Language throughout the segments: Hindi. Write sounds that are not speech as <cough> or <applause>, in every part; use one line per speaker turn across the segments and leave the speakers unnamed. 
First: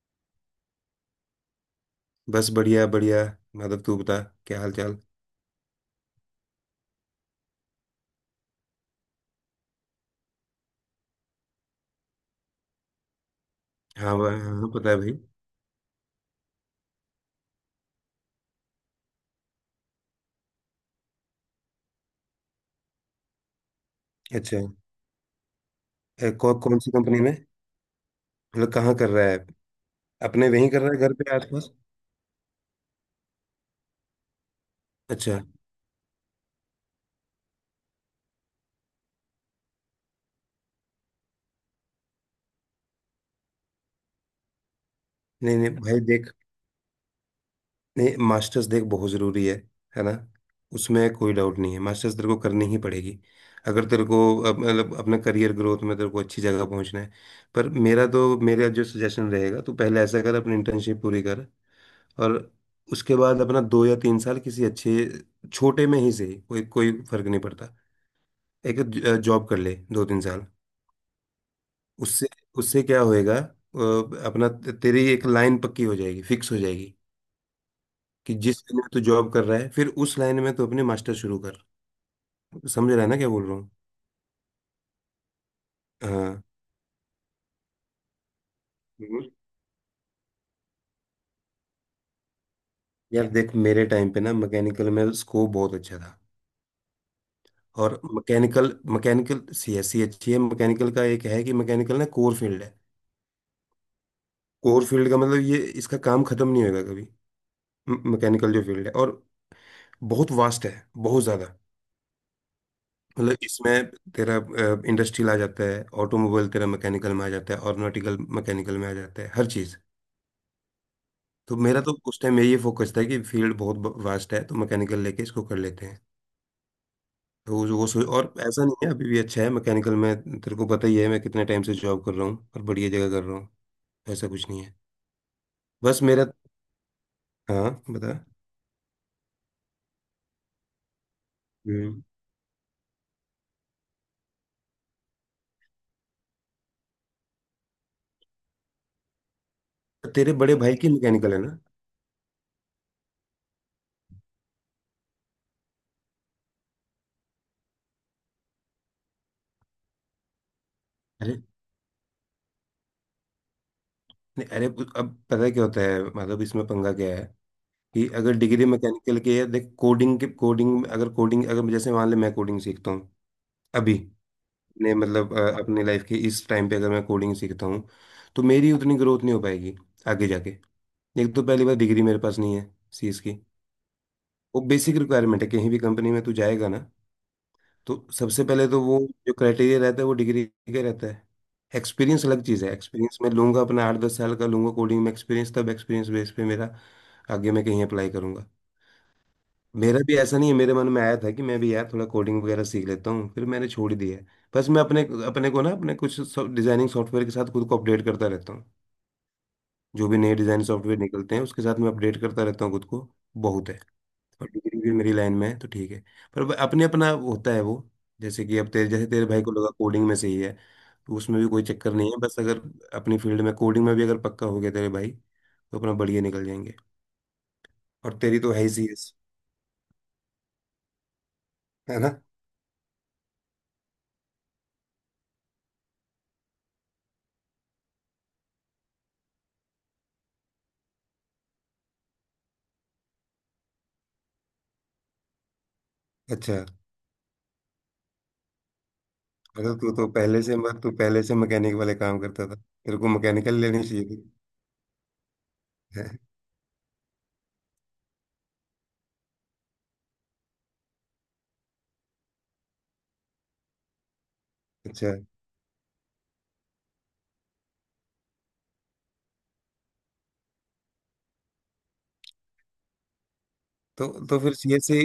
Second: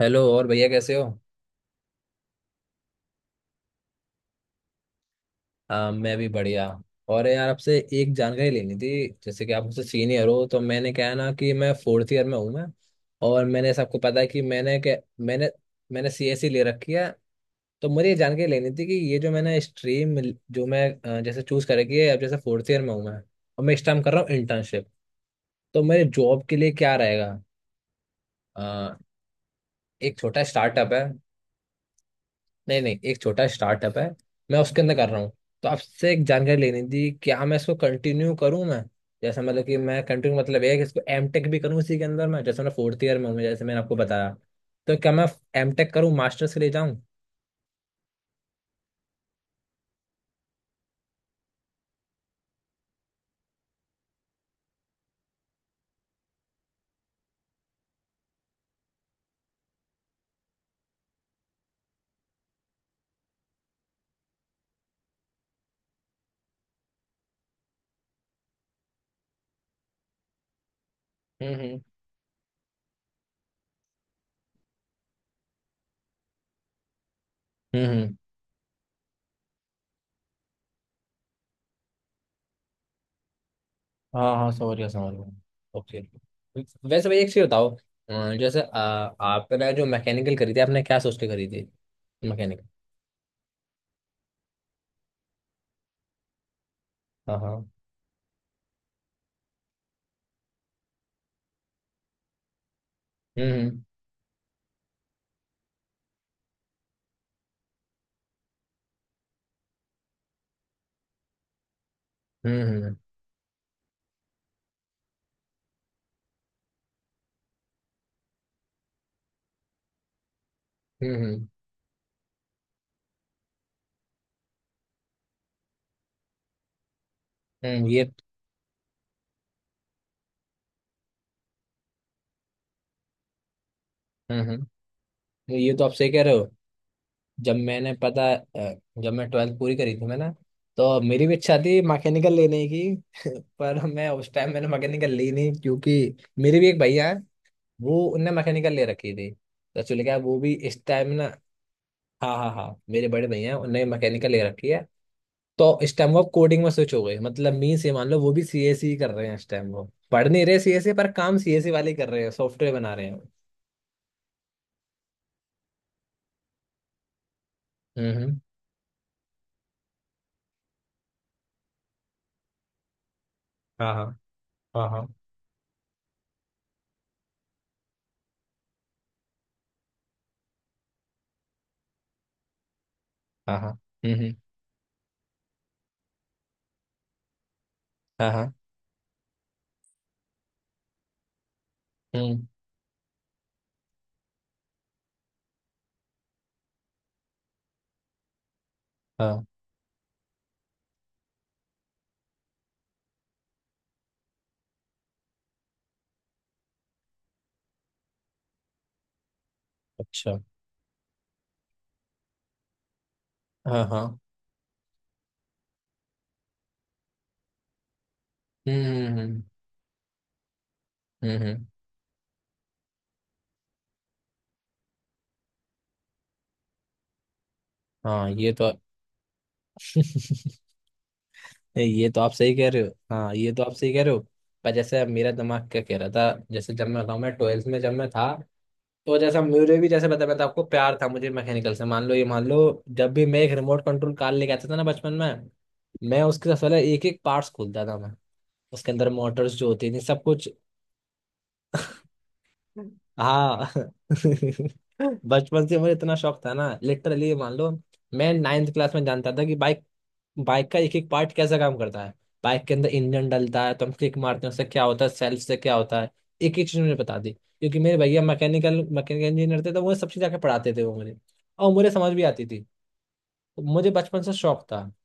हेलो, और भैया कैसे हो?
बस बढ़िया बढ़िया। माधव तू बता, क्या हाल चाल।
हाँ, मैं भी बढ़िया। और यार, आपसे एक जानकारी लेनी थी, जैसे कि आप मुझसे सीनियर हो। तो मैंने क्या है ना कि मैं फोर्थ ईयर में हूँ मैं। और मैंने ऐसा, आपको
हाँ
पता है
भाई,
कि
हाँ
मैंने
पता है
क्या,
भाई।
मैंने मैंने सीएसई ले रखी है। तो मुझे ये जानकारी लेनी थी कि ये जो मैंने स्ट्रीम जो मैं जैसे चूज कर रखी है, अब जैसे फोर्थ ईयर में हूँ मैं। और मैं इस टाइम कर रहा हूँ
अच्छा।
इंटर्नशिप। तो मेरे जॉब के लिए
कौन सी
क्या
कंपनी
रहेगा?
में, मतलब कहाँ
अ,
कर रहा है।
एक छोटा
अपने वहीं कर रहा
स्टार्टअप है।
है घर पे आसपास।
नहीं, नहीं, एक छोटा स्टार्टअप है। मैं उसके अंदर कर रहा हूँ।
अच्छा।
तो आपसे एक जानकारी लेनी थी, क्या मैं इसको कंटिन्यू करूँ मैं। जैसे मतलब कि मैं कंटिन्यू, मतलब ये है कि इसको एम टेक भी करूँ इसी के अंदर मैं। जैसे मैं फोर्थ ईयर में हूँ, जैसे मैंने आपको बताया। तो क्या मैं
नहीं नहीं
एम टेक
भाई
करूँ,
देख।
मास्टर्स के लिए जाऊँ?
नहीं, मास्टर्स देख बहुत ज़रूरी है ना। उसमें कोई डाउट नहीं है, मास्टर्स तेरे को करनी ही पड़ेगी। अगर तेरे को मतलब अपने करियर ग्रोथ में तेरे को अच्छी जगह पहुंचना है। पर मेरा तो मेरा जो सजेशन रहेगा तो पहले ऐसा कर, अपनी इंटर्नशिप पूरी कर। और उसके बाद अपना 2 या 3 साल किसी अच्छे, छोटे में ही सही, कोई कोई फर्क नहीं पड़ता। एक जॉब कर ले दो तीन साल।
हम्म, हम्म,
उससे उससे क्या होएगा, अपना तेरी एक लाइन पक्की हो जाएगी, फिक्स हो जाएगी।
हम्म, हम्म।
कि जिस लाइन में तू जॉब कर रहा है फिर उस लाइन में तू अपने मास्टर शुरू कर। समझ रहा है ना क्या बोल रहा हूँ।
हाँ, हाँ, समझ गया, समझ गया, ओके।
हाँ।
वैसे भाई, एक चीज बताओ। जैसे
हम्म।
आपने जो मैकेनिकल करी थी, आपने क्या सोच के करी थी मैकेनिकल?
यार देख, मेरे टाइम पे ना मैकेनिकल में स्कोप बहुत अच्छा था।
हाँ, हाँ।
और mechanical mechanical C S C अच्छी है, मैकेनिकल का एक है कि मैकेनिकल ना कोर फील्ड है।
हम्म,
कोर फील्ड का मतलब ये, इसका काम खत्म नहीं होगा कभी। मैकेनिकल जो फील्ड है और बहुत वास्ट है, बहुत ज़्यादा।
हम्म, हम्म,
मतलब इसमें तेरा इंडस्ट्रियल आ जाता है, ऑटोमोबाइल तेरा मैकेनिकल में आ जाता है, ऑर्गेनाइटिकल मैकेनिकल में आ जाता है, हर चीज़।
हम्म,
तो मेरा तो उस टाइम में ये फोकस था कि फील्ड बहुत वास्ट है तो मैकेनिकल लेके इसको कर लेते हैं। तो वो सोच,
ये।
और ऐसा नहीं है, अभी भी अच्छा है मैकेनिकल में। तेरे को पता ही है मैं कितने टाइम से जॉब कर रहा हूँ और बढ़िया जगह कर रहा हूँ। ऐसा
हम्म,
कुछ नहीं है।
हम्म, ये तो आप
बस
सही कह
मेरा।
रहे हो।
हाँ बता।
जब मैं 12th पूरी करी थी मैंने, तो मेरी भी इच्छा थी
हम्म।
मैकेनिकल लेने की। <laughs> पर मैं उस टाइम, मैंने मैकेनिकल ली नहीं, क्योंकि मेरे भी एक भैया है। वो, उनने मैकेनिकल ले रखी थी। तो चल गया
तेरे
वो भी
बड़े भाई
इस
की
टाइम ना।
मैकेनिकल है
हाँ, हाँ, हाँ, मेरे बड़े भैया हैं, उनने मैकेनिकल ले रखी है। तो इस टाइम वो कोडिंग में स्विच हो गए, मतलब मीन्स ये मान लो, वो भी सीएसई कर रहे हैं इस टाइम वो। पढ़ नहीं रहे सीएसई, पर
ना।
काम सीएसई वाले कर रहे हैं, सॉफ्टवेयर बना रहे हैं।
नहीं अरे, अब पता है क्या होता है मतलब, इसमें पंगा क्या है। कि
हम्म,
अगर डिग्री मैकेनिकल की है देख, कोडिंग अगर जैसे मान ले मैं कोडिंग सीखता हूँ। अभी
हाँ, हाँ, हाँ,
ने
हाँ,
मतलब, अपनी लाइफ के इस टाइम पे अगर मैं कोडिंग सीखता हूँ। तो मेरी उतनी ग्रोथ नहीं हो पाएगी आगे जाके। एक तो पहली बार डिग्री मेरे पास नहीं है सी एस की।
हाँ, हाँ, हम्म,
वो बेसिक रिक्वायरमेंट है, कहीं भी कंपनी में तू जाएगा ना। तो
हाँ,
सबसे
हाँ,
पहले तो वो जो क्राइटेरिया रहता है वो डिग्री का रहता है। एक्सपीरियंस अलग
हम्म,
चीज़ है, एक्सपीरियंस मैं लूंगा अपना 8-10 साल का, लूंगा कोडिंग में एक्सपीरियंस, तब एक्सपीरियंस बेस पे मेरा आगे मैं कहीं अप्लाई करूंगा।
हाँ,
मेरा भी ऐसा नहीं है, मेरे मन में आया था कि मैं भी यार थोड़ा कोडिंग वगैरह सीख लेता हूँ, फिर मैंने छोड़ ही दिया है। बस मैं अपने अपने को ना अपने कुछ डिजाइनिंग सॉफ्टवेयर के साथ खुद को अपडेट करता रहता हूँ। जो भी नए
अच्छा,
डिजाइन सॉफ्टवेयर निकलते हैं उसके साथ मैं अपडेट करता रहता हूँ खुद को। बहुत है,
हाँ, हाँ,
और डिग्री भी मेरी लाइन में है तो ठीक है। पर अपने अपना होता है वो, जैसे कि अब तेरे जैसे
हम्म,
तेरे भाई
हम्म,
को लगा कोडिंग में सही है। तो उसमें भी कोई
हम्म,
चक्कर नहीं है, बस अगर अपनी फील्ड में कोडिंग में भी अगर पक्का हो गया तेरे भाई तो अपना बढ़िया निकल जाएंगे। और
हाँ,
तेरी तो
ये
है ही
तो
सीएस,
<laughs>
है
ये
ना।
तो आप सही कह रहे हो। हाँ, ये तो आप सही कह रहे हो। पर जैसे मेरा दिमाग क्या कह रहा था, जैसे जब मैं बताऊँ, मैं 12th में जब मैं था, तो जैसा मेरे भी जैसे बताया मैं था आपको, प्यार था मुझे मैकेनिकल से। मान लो, ये मान लो, जब भी मैं एक रिमोट कंट्रोल कार लेके आता था ना बचपन में, मैं उसके सबसे
अच्छा
पहले एक एक पार्ट्स खोलता था मैं। उसके अंदर मोटर्स जो
मतलब तू
होती थी,
तो
सब
पहले
कुछ।
से मैं तू पहले से मैकेनिक वाले काम करता था, तेरे को मैकेनिकल
हाँ।
लेनी चाहिए
<laughs>
थी।
बचपन से मुझे
है?
इतना शौक था ना, लिटरली मान लो। मैं नाइन्थ क्लास में जानता था कि बाइक बाइक का एक एक पार्ट कैसा काम करता है। बाइक के अंदर इंजन डलता है, तो हम किक मारते हैं, उससे क्या होता है,
अच्छा।
सेल्फ से क्या होता है। एक एक चीज मुझे बता दी, क्योंकि मेरे भैया मैकेनिकल मैकेनिकल इंजीनियर थे, तो वो सब चीज़ आके पढ़ाते थे वो मुझे। और मुझे समझ भी आती थी। तो मुझे
तो
बचपन से
तो फिर
शौक था।
सीएससी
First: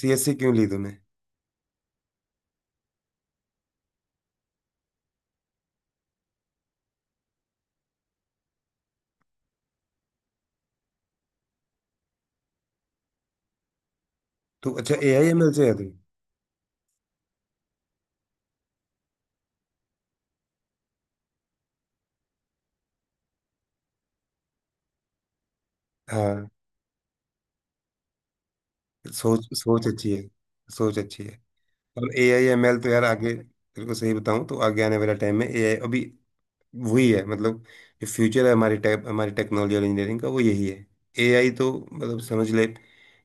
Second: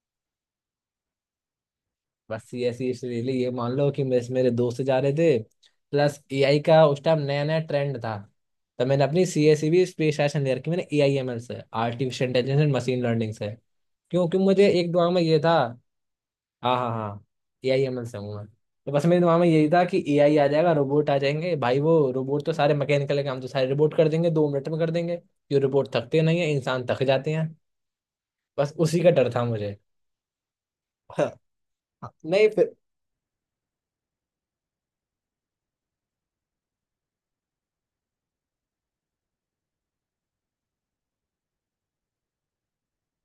सीएससी क्यों ली तूने।
बस ये ऐसी, इसलिए ये मान लो कि मेरे मेरे दोस्त जा रहे थे। प्लस एआई का उस टाइम नया नया ट्रेंड था। तो मैंने अपनी सी एस सी भी स्पेशलाइजेशन ले रखी मैंने ए आई एम एल से, artificial intelligence and machine learning से। क्योंकि मुझे
तू
एक
अच्छा
दिमाग
ए
में
आई
ये
एम एल
था।
से है तू।
हाँ, हाँ, हाँ। ए आई एम एल से हूँ मैं। तो बस मेरे दिमाग में यही था कि ए आई आ जाएगा, रोबोट आ जाएंगे भाई। वो रोबोट तो सारे मैकेनिकल काम तो सारे रोबोट कर देंगे, 2 मिनट में कर देंगे। ये रोबोट थकते नहीं
हाँ।
है, इंसान थक जाते हैं। बस उसी का डर था
सोच
मुझे।
सोच अच्छी है, सोच अच्छी है।
<laughs>
और ए आई
नहीं,
एम
फिर।
एल तो यार आगे, तेरे को सही बताऊं तो आगे आने वाला टाइम में ए आई अभी वही है मतलब। जो फ्यूचर है हमारी टेक्नोलॉजी और इंजीनियरिंग का वो यही है। ए आई तो मतलब समझ ले,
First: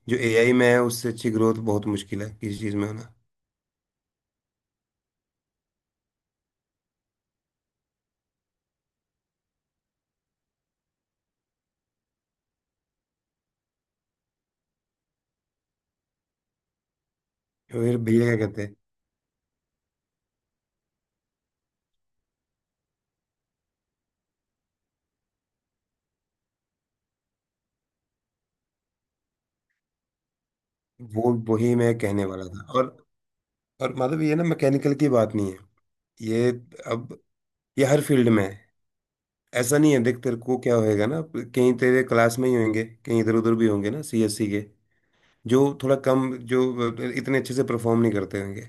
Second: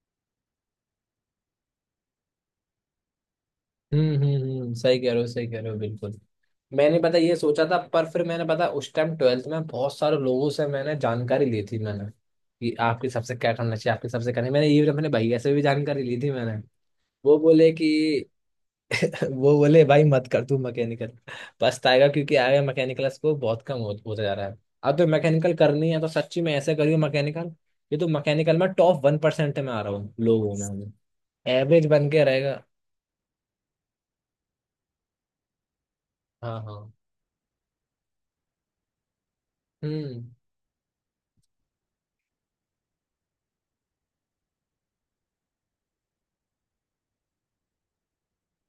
जो ए आई में है उससे अच्छी ग्रोथ बहुत मुश्किल है किसी चीज़ में होना।
हम्म, हम्म, हम्म, सही कह रहे हो, सही कह रहे हो बिल्कुल। मैंने पता ये सोचा था, पर फिर मैंने पता उस टाइम 12th में बहुत सारे लोगों से मैंने जानकारी ली थी मैंने, कि आपके सबसे क्या करना चाहिए, आपके सबसे करना। मैंने ये अपने भैया से भी जानकारी ली थी मैंने। वो बोले
फिर भैया
कि,
क्या कहते हैं।
वो बोले भाई मत कर तू मैकेनिकल। पछताएगा, क्योंकि आगे मैकेनिकल स्कोप बहुत कम होता जा रहा है। अब तो मैकेनिकल करनी है तो सच्ची में ऐसे करियो मैकेनिकल। ये तो मैकेनिकल में टॉप 1% में आ रहा हूँ, लोगों में हूँ।
वो वही
एवरेज
मैं
बन के
कहने वाला था
रहेगा।
और मतलब ये ना, मैकेनिकल की बात नहीं है ये।
हाँ, हाँ,
अब, ये हर फील्ड में है। ऐसा नहीं है देख,
हम्म,
तेरे को क्या होएगा ना, कहीं तेरे क्लास में ही होंगे कहीं इधर उधर भी होंगे ना सीएससी के। जो थोड़ा कम, जो इतने अच्छे से परफॉर्म नहीं करते होंगे,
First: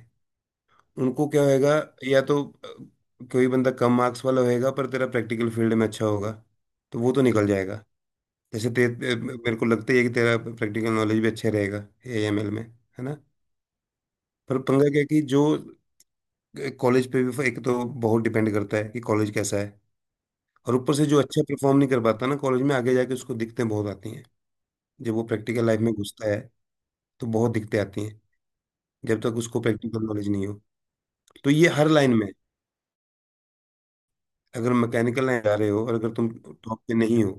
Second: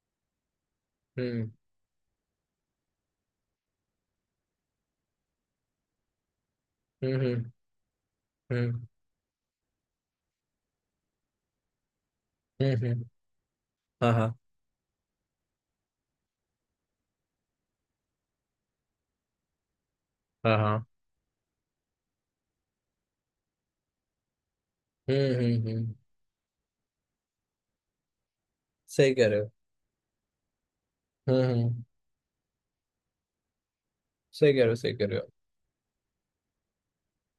उनको क्या
हम्म,
होएगा। या तो कोई बंदा कम मार्क्स वाला होएगा पर तेरा प्रैक्टिकल फील्ड में अच्छा होगा, तो वो
हम्म,
तो निकल
हम्म,
जाएगा। जैसे
हम्म,
ते, ते- मेरे को लगता ही है कि तेरा प्रैक्टिकल नॉलेज भी अच्छा रहेगा एएमएल में,
हम्म,
है ना।
हाँ, हाँ,
पर पंगा क्या है कि जो कॉलेज पे भी एक तो बहुत डिपेंड करता है कि कॉलेज कैसा है।
हाँ,
और
हाँ,
ऊपर से जो अच्छा परफॉर्म नहीं कर पाता ना कॉलेज में आगे जाके, उसको दिक्कतें बहुत आती हैं जब वो
हम्म,
प्रैक्टिकल
हम्म,
लाइफ में
हम्म,
घुसता है। तो बहुत दिक्कतें आती हैं
सही
जब
कह
तक
रहे हो।
उसको प्रैक्टिकल नॉलेज नहीं हो।
हम्म,
तो ये
हम्म,
हर लाइन में है।
सही कह रहे
अगर
हो, सही कह रहे
मैकेनिकल
हो।
लाइन जा रहे हो और अगर तुम टॉप पे नहीं हो,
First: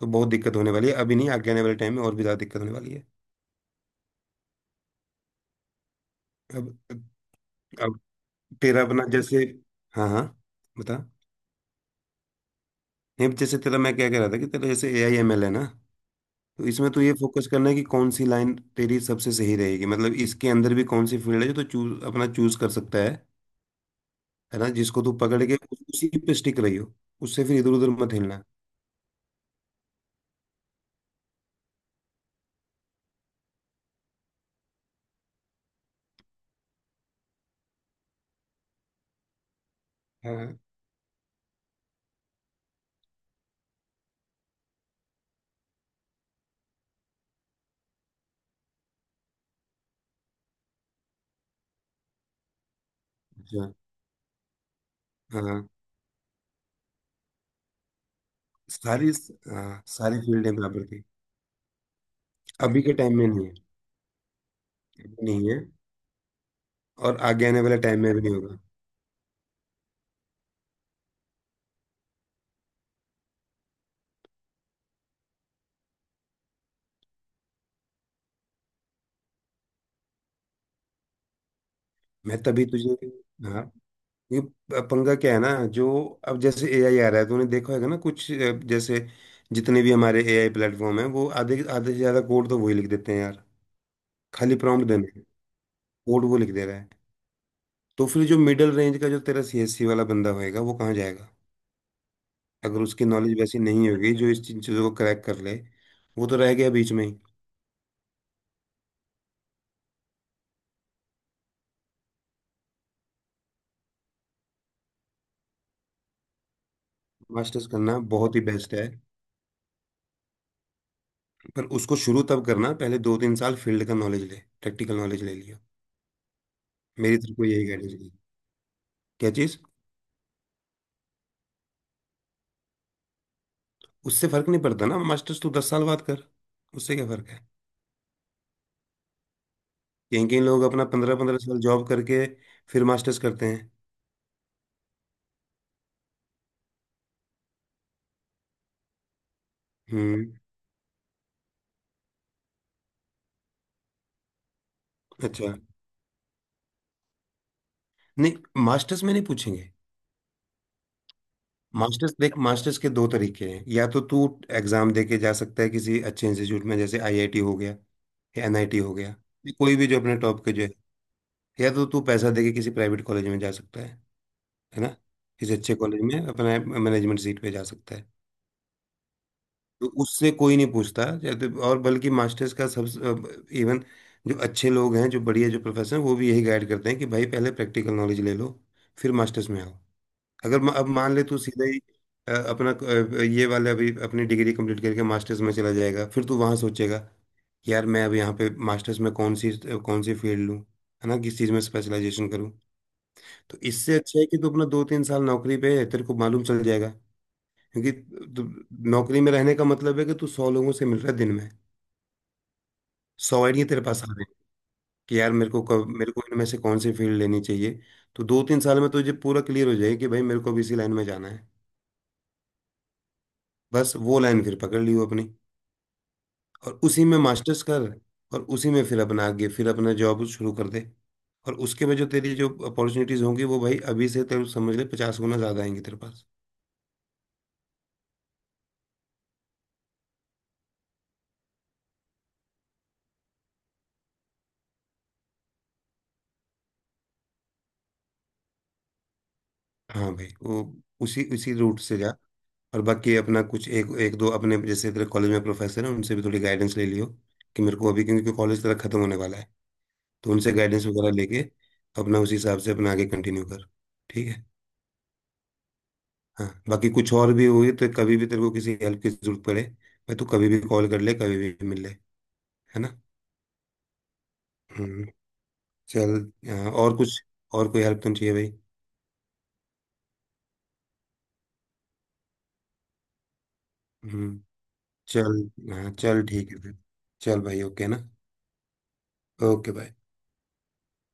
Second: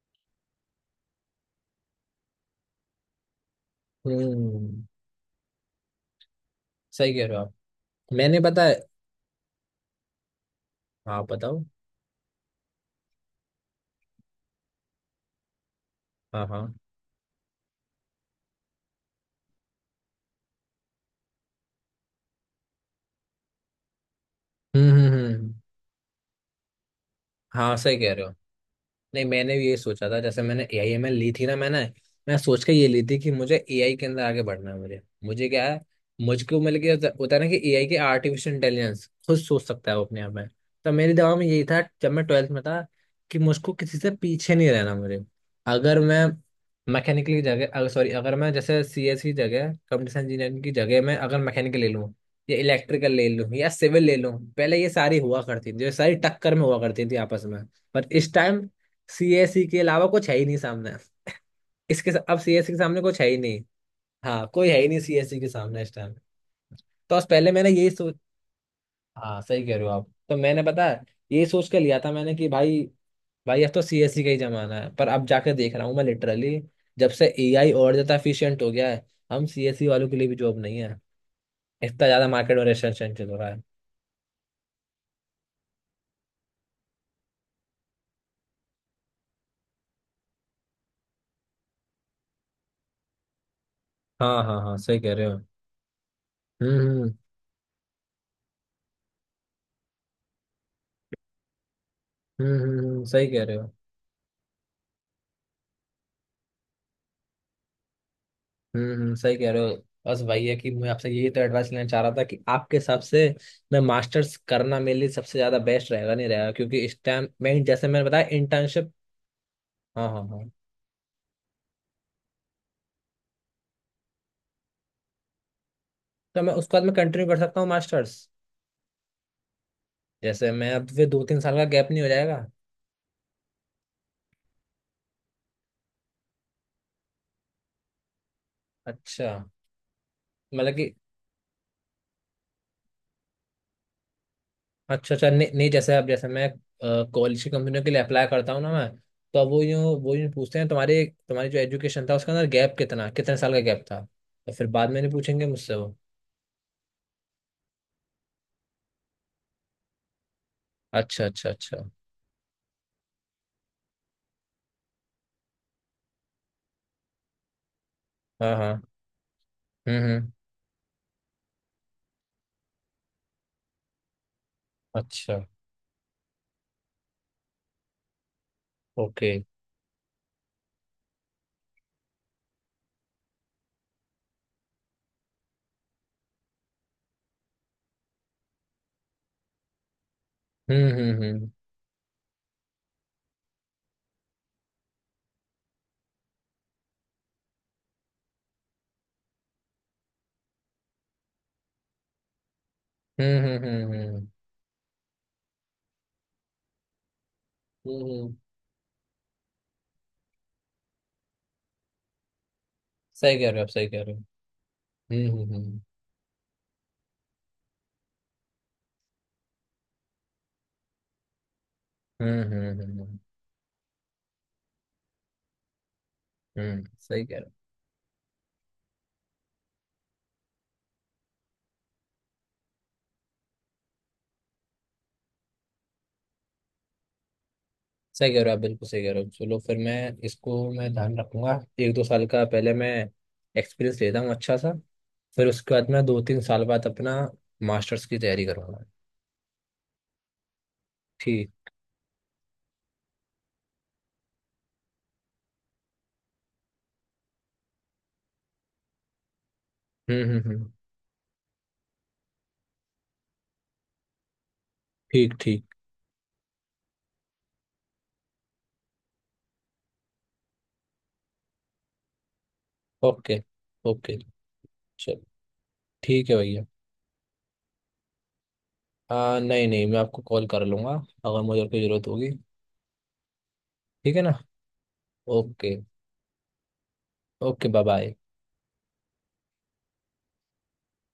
तो बहुत दिक्कत होने वाली है, अभी नहीं आगे आने वाले टाइम में और भी ज्यादा दिक्कत होने वाली है।
हम्म,
अब
सही कह रहे हो आप।
अब
मैंने बताया,
तेरा अपना जैसे, हाँ हाँ बता।
हाँ बताओ,
नहीं जैसे तेरा, मैं क्या कह रहा था कि तेरा जैसे ए आई एम एल है ना।
हाँ,
तो
हाँ,
इसमें तो ये फोकस करना है कि कौन सी लाइन तेरी सबसे सही रहेगी, मतलब इसके अंदर भी कौन सी फील्ड है जो तो चूज, अपना चूज कर सकता है। है ना,
हम्म,
जिसको तू
हम्म,
पकड़
हम्म,
के उसी पे स्टिक रही हो। उससे फिर इधर
हाँ,
उधर
सही
मत
कह रहे हो।
हिलना।
नहीं, मैंने भी ये सोचा था, जैसे मैंने ए आई एम एल ली थी ना मैंने। मैं सोच के ये ली थी कि मुझे ए आई के अंदर आगे बढ़ना है मुझे, मुझे क्या है। मुझको मिल गया होता होता है ना, कि ए आई के आर्टिफिशियल इंटेलिजेंस खुद सोच सकता है वो अपने आप में।
हाँ
तो मेरे दिमाग में यही था जब मैं ट्वेल्थ में था, कि मुझको किसी से पीछे नहीं रहना मुझे। अगर मैं मैकेनिकल की जगह, अगर सॉरी, अगर मैं जैसे सी एस की जगह, कंप्यूटर इंजीनियरिंग की जगह, मैं अगर मैकेनिकल ले लूँ, या इलेक्ट्रिकल ले लूँ, या
अच्छा।
सिविल ले लूँ, पहले ये सारी
हाँ
हुआ
हाँ।
करती थी, ये सारी टक्कर में हुआ करती थी आपस में। पर इस टाइम
सारी, हाँ
सीएससी के अलावा
सारी
कुछ है ही
फील्डें
नहीं
बराबर
सामने।
थी।
अब सीएससी के
अभी के
सामने
टाइम
कुछ
में
है ही
नहीं है,
नहीं। हाँ, कोई है ही नहीं
अभी
सीएससी
नहीं
के
है,
सामने इस टाइम।
और
तो बस
आगे
पहले
आने
मैंने
वाले
यही
टाइम में
सोच।
भी नहीं होगा।
हाँ, सही कह रहे हो आप। तो मैंने पता है, यही सोच के लिया था मैंने कि भाई, भाई, अब तो सीएससी का ही जमाना है। पर अब जाकर देख रहा हूँ मैं लिटरली, जब से एआई और ज्यादा एफिशिएंट हो गया है, हम सीएससी वालों के लिए भी जॉब नहीं है। इतना ज्यादा
मैं
मार्केट
तभी
और
तुझे,
रेशन चल रहा है।
हाँ ये पंगा क्या है ना, जो अब जैसे एआई आ रहा है तूने देखा होगा ना कुछ, जैसे जितने भी हमारे एआई प्लेटफॉर्म है वो आधे आधे से ज्यादा कोड तो वही लिख देते हैं यार।
हाँ,
खाली
हाँ, हाँ,
प्रॉम्प्ट
सही
देना
कह
है,
रहे हो।
कोड वो लिख दे रहा है।
हम्म, हम्म,
तो फिर जो मिडिल रेंज का जो तेरा सीएससी वाला बंदा होएगा वो कहाँ जाएगा।
हम्म,
अगर उसकी
सही
नॉलेज
कह रहे
वैसी
हो।
नहीं होगी जो इस चीज़ों को क्रैक कर ले, वो तो रह गया बीच में ही।
हम्म, सही कह रहे हो। बस वही है कि मैं आपसे यही तो एडवाइस लेना चाह रहा था, कि आपके हिसाब से मैं मास्टर्स करना मेरे लिए सबसे ज्यादा बेस्ट रहेगा, नहीं रहेगा, क्योंकि इस टाइम मैं,
मास्टर्स
जैसे
करना
मैंने बताया,
बहुत ही बेस्ट है,
इंटर्नशिप। हाँ, हाँ, हाँ।
पर उसको शुरू तब करना पहले 2-3 साल फील्ड का नॉलेज ले, प्रैक्टिकल नॉलेज ले लिया।
तो मैं उसके बाद मैं
मेरी
कंटिन्यू
तरफ
कर
को
सकता
यही
हूँ
गाइडेंस दी,
मास्टर्स।
क्या चीज़।
जैसे मैं अब फिर दो तीन साल का गैप नहीं हो जाएगा?
उससे फर्क नहीं पड़ता ना, मास्टर्स तू 10 साल बाद कर, उससे क्या फर्क है।
अच्छा।
कहीं कहीं लोग
मतलब
अपना
कि,
15-15 साल जॉब करके फिर मास्टर्स करते हैं।
अच्छा, अच्छा, नहीं, नहीं, जैसे अब, जैसे मैं कॉलेज की कंपनियों के लिए अप्लाई करता हूँ ना मैं, तो अब वो
हम्म।
यूँ पूछते हैं, तुम्हारे तुम्हारी जो एजुकेशन था उसके अंदर गैप कितना कितने साल का गैप था। तो फिर बाद में नहीं पूछेंगे
अच्छा।
मुझसे वो?
नहीं, मास्टर्स में नहीं पूछेंगे।
अच्छा, अच्छा, अच्छा।
मास्टर्स देख, मास्टर्स के दो तरीके हैं, या तो तू एग्जाम दे के जा सकता है किसी अच्छे इंस्टीट्यूट में जैसे आईआईटी हो गया, या
हाँ,
एनआईटी
हाँ,
हो गया, या कोई भी जो
हम्म,
अपने
हम्म।
टॉप के जो है। या तो तू पैसा दे के किसी प्राइवेट कॉलेज में जा सकता है ना,
अच्छा,
किसी अच्छे कॉलेज में अपना मैनेजमेंट सीट पे जा सकता है।
ओके।
तो उससे कोई नहीं पूछता और बल्कि मास्टर्स का सब, इवन, जो अच्छे लोग हैं जो बढ़िया जो प्रोफेसर हैं वो भी यही गाइड करते हैं कि भाई पहले प्रैक्टिकल नॉलेज ले लो, फिर मास्टर्स में आओ। अगर म- अब
हम्म,
मान ले
हम्म,
तू
हम्म,
सीधा ही, अपना ये वाला अभी अपनी डिग्री कंप्लीट करके मास्टर्स में चला जाएगा, फिर तू वहाँ सोचेगा, यार मैं अब यहाँ पे मास्टर्स में कौन सी फील्ड लूँ, है ना, किस चीज़ में स्पेशलाइजेशन करूँ।
हम्म, हम्म,
तो
हम्म, हम्म,
इससे अच्छा है कि तू अपना 2-3 साल नौकरी पे है, तेरे को मालूम चल जाएगा। क्योंकि
हम्म।
तु- नौकरी में रहने का मतलब है कि तू 100 लोगों से मिल रहा है दिन में।
सही
सौ
कह रहे
आइडिया
हो आप,
तेरे
सही
पास
कह
आ
रहे
रहे
हो।
हैं, कि यार मेरे
हम्म,
को
हम्म,
कब मेरे को इनमें से कौन सी फील्ड लेनी चाहिए। तो 2-3 साल में तुझे पूरा क्लियर हो जाएगा कि भाई मेरे को भी इसी लाइन में जाना है।
हम्म, हम्म, हम्म, हम्म,
बस वो लाइन फिर पकड़ लियो अपनी, और उसी में
सही कह रहे हो,
मास्टर्स कर। और उसी में फिर अपना आगे फिर अपना जॉब शुरू कर दे। और उसके में जो तेरी जो अपॉर्चुनिटीज होंगी वो भाई अभी से तेरे को समझ ले, 50 गुना ज्यादा आएंगी तेरे पास।
सही कह रहे हो आप, बिल्कुल सही कह रहे हो। चलो फिर मैं इसको मैं ध्यान रखूंगा। एक दो साल का पहले मैं एक्सपीरियंस लेता हूँ अच्छा सा, फिर उसके बाद मैं दो तीन साल बाद अपना मास्टर्स की तैयारी करूंगा।
हाँ भाई वो उसी
ठीक।
उसी रूट से जा। और बाकी अपना कुछ एक एक दो अपने जैसे तेरे कॉलेज में प्रोफेसर हैं उनसे भी थोड़ी गाइडेंस ले लियो, कि मेरे को अभी, क्योंकि कॉलेज तेरा खत्म होने वाला है।
हम्म,
तो
हम्म,
उनसे
हम्म।
गाइडेंस वगैरह लेके अपना उसी हिसाब से अपना आगे कंटिन्यू कर। ठीक है।
ठीक, ठीक।
हाँ, बाकी कुछ और भी हुई तो कभी भी तेरे को किसी हेल्प की जरूरत पड़े भाई तू कभी भी कॉल कर ले कभी भी मिल ले, है ना।
Okay, okay.
हम्म।
चलो,
चल।
ठीक है भैया।
हाँ, और कुछ, और कोई हेल्प तो नहीं चाहिए भाई।
हाँ, नहीं, नहीं, मैं आपको कॉल कर लूंगा, अगर मुझे और कोई ज़रूरत होगी। ठीक है ना।
हम्म। चल
ओके।
हाँ चल ठीक है फिर। चल भाई
ओके, बाय
ओके ना।
बाय।
ओके भाई।